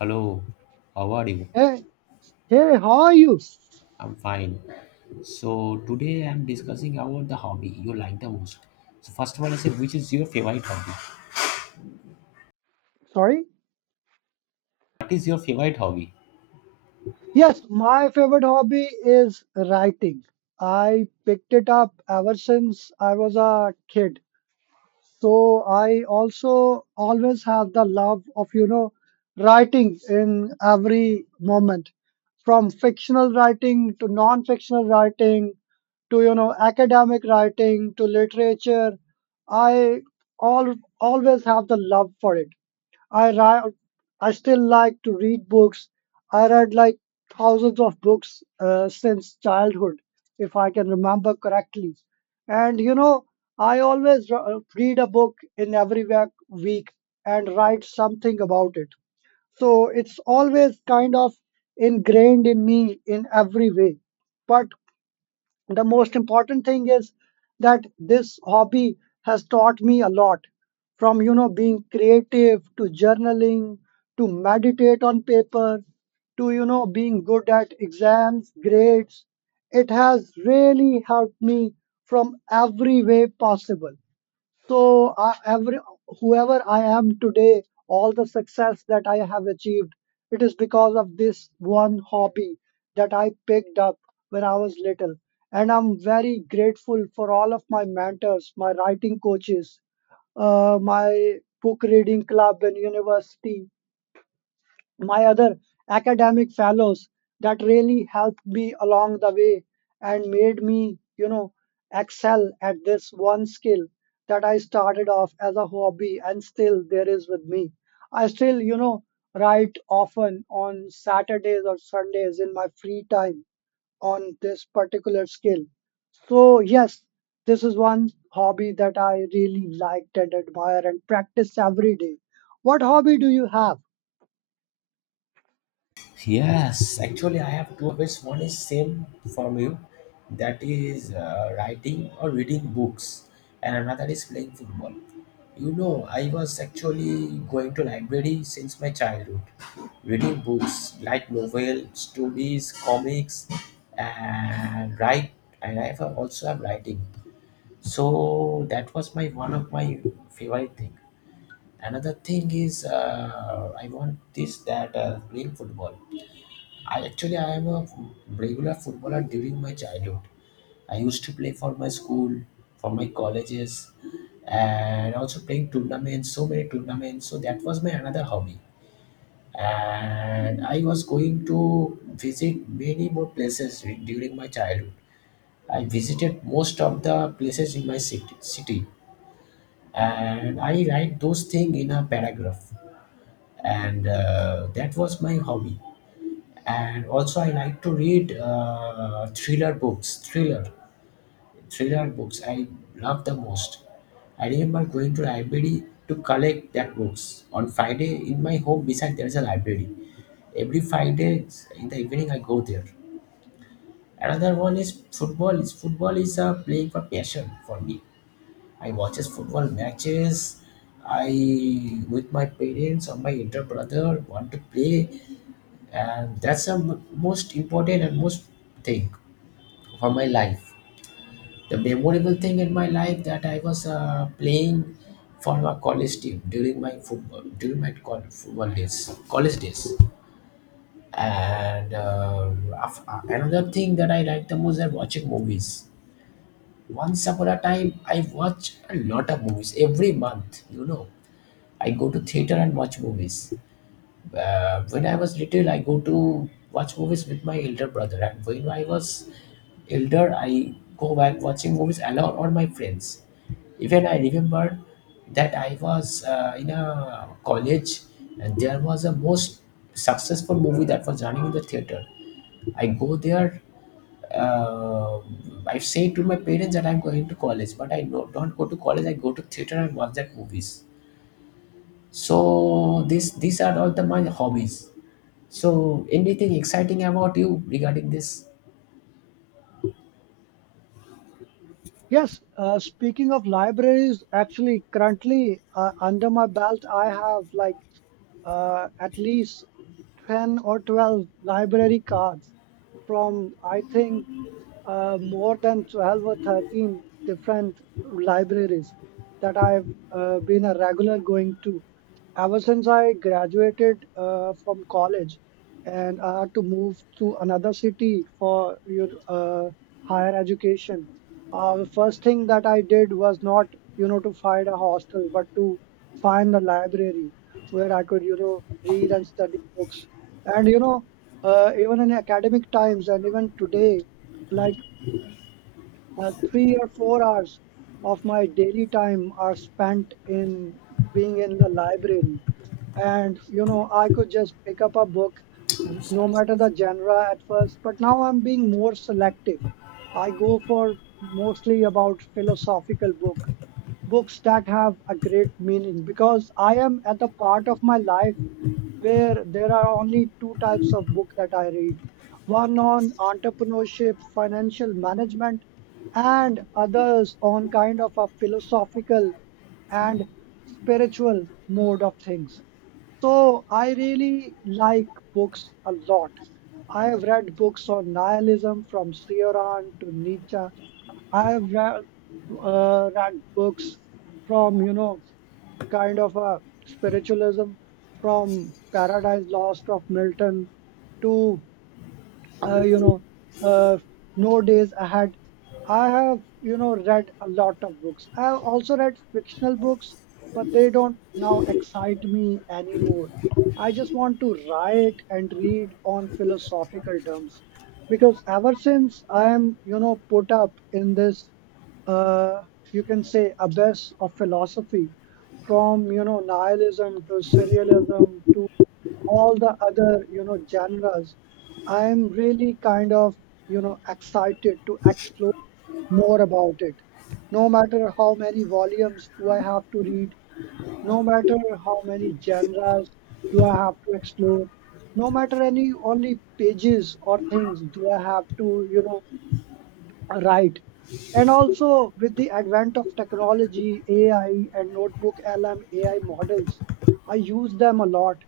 Hello, how are you? Hey, hey, how are you? I'm fine. So today I'm discussing about the hobby you like the most. So first of all, I said, which is your favorite hobby? Sorry? What is your favorite hobby? Yes, my favorite hobby is writing. I picked it up ever since I was a kid. So I also always have the love of, you know, writing in every moment, from fictional writing to non-fictional writing to, you know, academic writing to literature. I all always have the love for it. I ri I still like to read books. I read like thousands of books since childhood, if I can remember correctly. And you know, I always read a book in every week and write something about it. So it's always kind of ingrained in me in every way. But the most important thing is that this hobby has taught me a lot, from you know being creative to journaling, to meditate on paper, to you know being good at exams grades. It has really helped me from every way possible. So, uh, every whoever I am today, all the success that I have achieved, it is because of this one hobby that I picked up when I was little. And I'm very grateful for all of my mentors, my writing coaches, my book reading club in university, my other academic fellows that really helped me along the way and made me, you know, excel at this one skill that I started off as a hobby and still there is with me. I still, you know, write often on Saturdays or Sundays in my free time on this particular skill. So yes, this is one hobby that I really liked and admire and practice every day. What hobby do you have? Yes, actually, I have two habits. One is same from you, that is writing or reading books, and another is playing football. You know, I was actually going to library since my childhood, reading books like novel, stories, comics, and write. And I have also have writing. So that was my one of my favorite thing. Another thing is I want this that playing football. I am a regular footballer during my childhood. I used to play for my school, for my colleges, and also playing tournaments, so many tournaments. So that was my another hobby. And I was going to visit many more places during my childhood. I visited most of the places in my city and I write those things in a paragraph. And that was my hobby. And also I like to read thriller books thriller thriller books I love the most. I remember going to library to collect that books on Friday. In my home beside there's a library. Every Friday in the evening I go there. Another one is football is a playing for passion for me. I watches football matches. I with my parents or my elder brother want to play, and that's the most important and most thing for my life. The memorable thing in my life that I was playing for my college team during my football days, college days. And another thing that I like the most is watching movies. Once upon a time I watch a lot of movies every month, you know. I go to theater and watch movies. When I was little, I go to watch movies with my elder brother, and when I was elder, I go back watching movies alone or my friends. Even I remember that I was in a college, and there was a most successful movie that was running in the theater. I go there. Uh, I say to my parents that I'm going to college, but I don't go to college. I go to theater and watch that movies. So this these are all the my hobbies. So, anything exciting about you regarding this? Yes, speaking of libraries, actually, currently, under my belt, I have like, at least 10 or 12 library cards from, I think, more than 12 or 13 different libraries that I've been a regular going to ever since I graduated from college, and I had to move to another city for your higher education. The first thing that I did was not, you know, to find a hostel, but to find a library where I could, you know, read and study books. And, you know, even in academic times and even today, like 3 or 4 hours of my daily time are spent in being in the library. And, you know, I could just pick up a book, no matter the genre at first, but now I'm being more selective. I go for mostly about philosophical book, books that have a great meaning because I am at the part of my life where there are only two types of book that I read. One on entrepreneurship, financial management, and others on kind of a philosophical and spiritual mode of things. So I really like books a lot. I have read books on nihilism from Cioran to Nietzsche. I have read books from, you know, kind of a spiritualism, from Paradise Lost of Milton to uh, you know uh, nowadays. I have, you know, read a lot of books. I have also read fictional books, but they don't now excite me anymore. I just want to write and read on philosophical terms, because ever since I am, you know, put up in this, uh, you can say, abyss of philosophy, from you know nihilism to serialism to all the other, you know, genres, I'm really kind of, you know, excited to explore more about it, no matter how many volumes do I have to read, no matter how many genres do I have to explore, no matter any only pages or things do I have to, you know. Right. And also with the advent of technology, AI and notebook LM AI models, I use them a lot.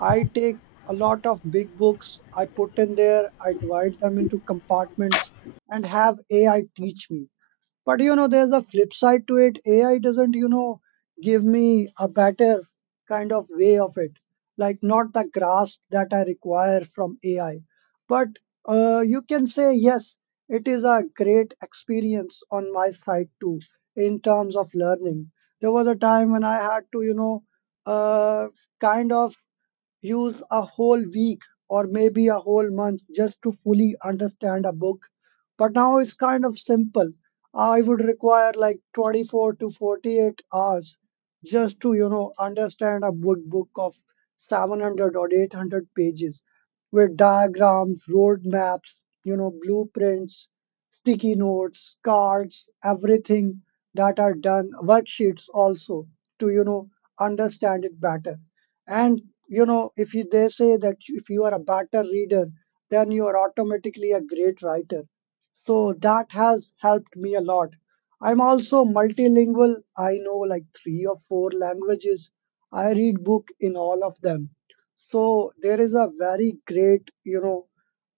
I take a lot of big books, I put in there, I divide them into compartments and have AI teach me. But you know, there's a flip side to it. AI doesn't, you know, give me a better kind of way of it, like not the grasp that I require from AI. But you can say, yes, it is a great experience on my side too, in terms of learning. There was a time when I had to, you know, uh, kind of use a whole week or maybe a whole month just to fully understand a book. But now it's kind of simple. I would require like 24 to 48 hours just to, you know, understand a book of 700 or 800 pages with diagrams, road maps, you know, blueprints, sticky notes, cards, everything that are done, worksheets also, to, you know, understand it better. And you know, if you, they say that if you are a better reader then you are automatically a great writer, so that has helped me a lot. I'm also multilingual. I know like three or four languages. I read book in all of them. So there is a very great, you know,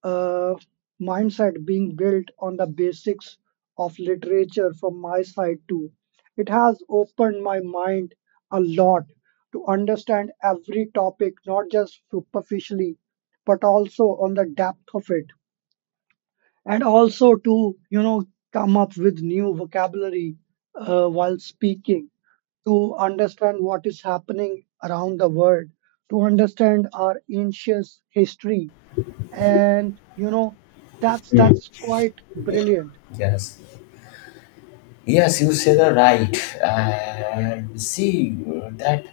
uh, mindset being built on the basics of literature from my side too. It has opened my mind a lot to understand every topic, not just superficially, but also on the depth of it, and also to, you know, come up with new vocabulary while speaking, to understand what is happening around the world, to understand our ancient history, and you know, that's quite brilliant. Yes, yes, you said the right. And see that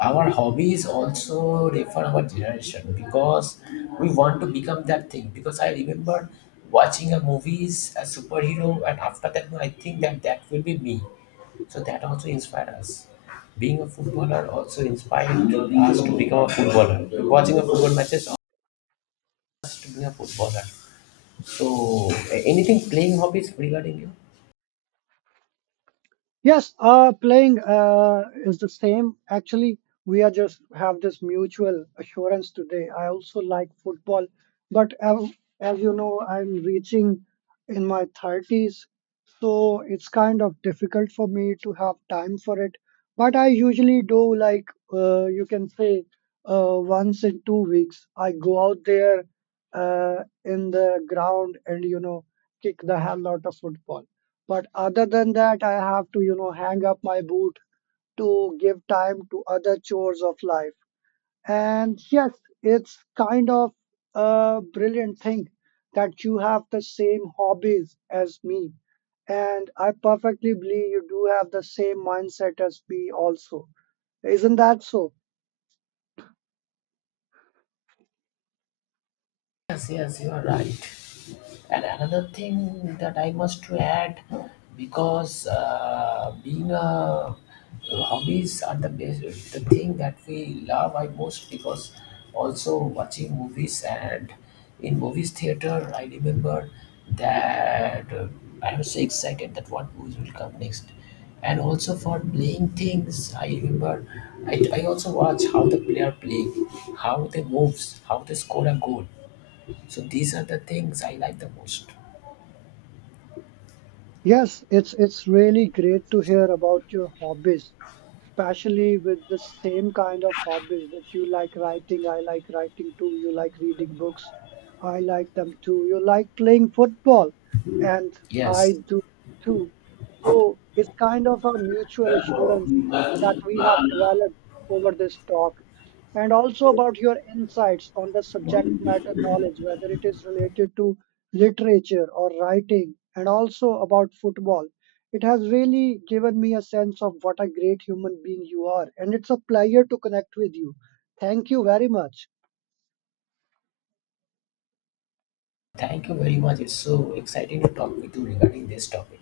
our hobbies also refer our generation, because we want to become that thing. Because I remember watching a movies a superhero, and after that, I think that that will be me. So that also inspired us. Being a footballer also inspired us to become a footballer. Watching a football matches us to be a footballer. So, anything playing hobbies regarding you? Yes, playing is the same. Actually, we are just have this mutual assurance today. I also like football, but as you know, I'm reaching in my 30s, so it's kind of difficult for me to have time for it. But I usually do like, you can say, once in 2 weeks, I go out there in the ground and you know kick the hell out of football. But other than that, I have to, you know, hang up my boot to give time to other chores of life. And yes, it's kind of a brilliant thing that you have the same hobbies as me. And I perfectly believe you do have the same mindset as me also. Isn't that so? Yes, yes, you are right. And another thing that I must to add, because being a hobbies are the best, the thing that we love I most. Because also watching movies and in movies theater I remember that I was so excited that what movies will come next. And also for playing things I remember I also watch how the player play, how they moves, how they score a goal. So these are the things I like the most. Yes, it's really great to hear about your hobbies, especially with the same kind of hobbies that you like. Writing, I like writing too. You like reading books, I like them too. You like playing football, and I Yes, do too. So it's kind of a mutual assurance that we have developed over this talk, and also about your insights on the subject matter knowledge, whether it is related to literature or writing and also about football. It has really given me a sense of what a great human being you are, and it's a pleasure to connect with you. Thank you very much. thank you very much. It's so exciting to talk with you regarding this topic.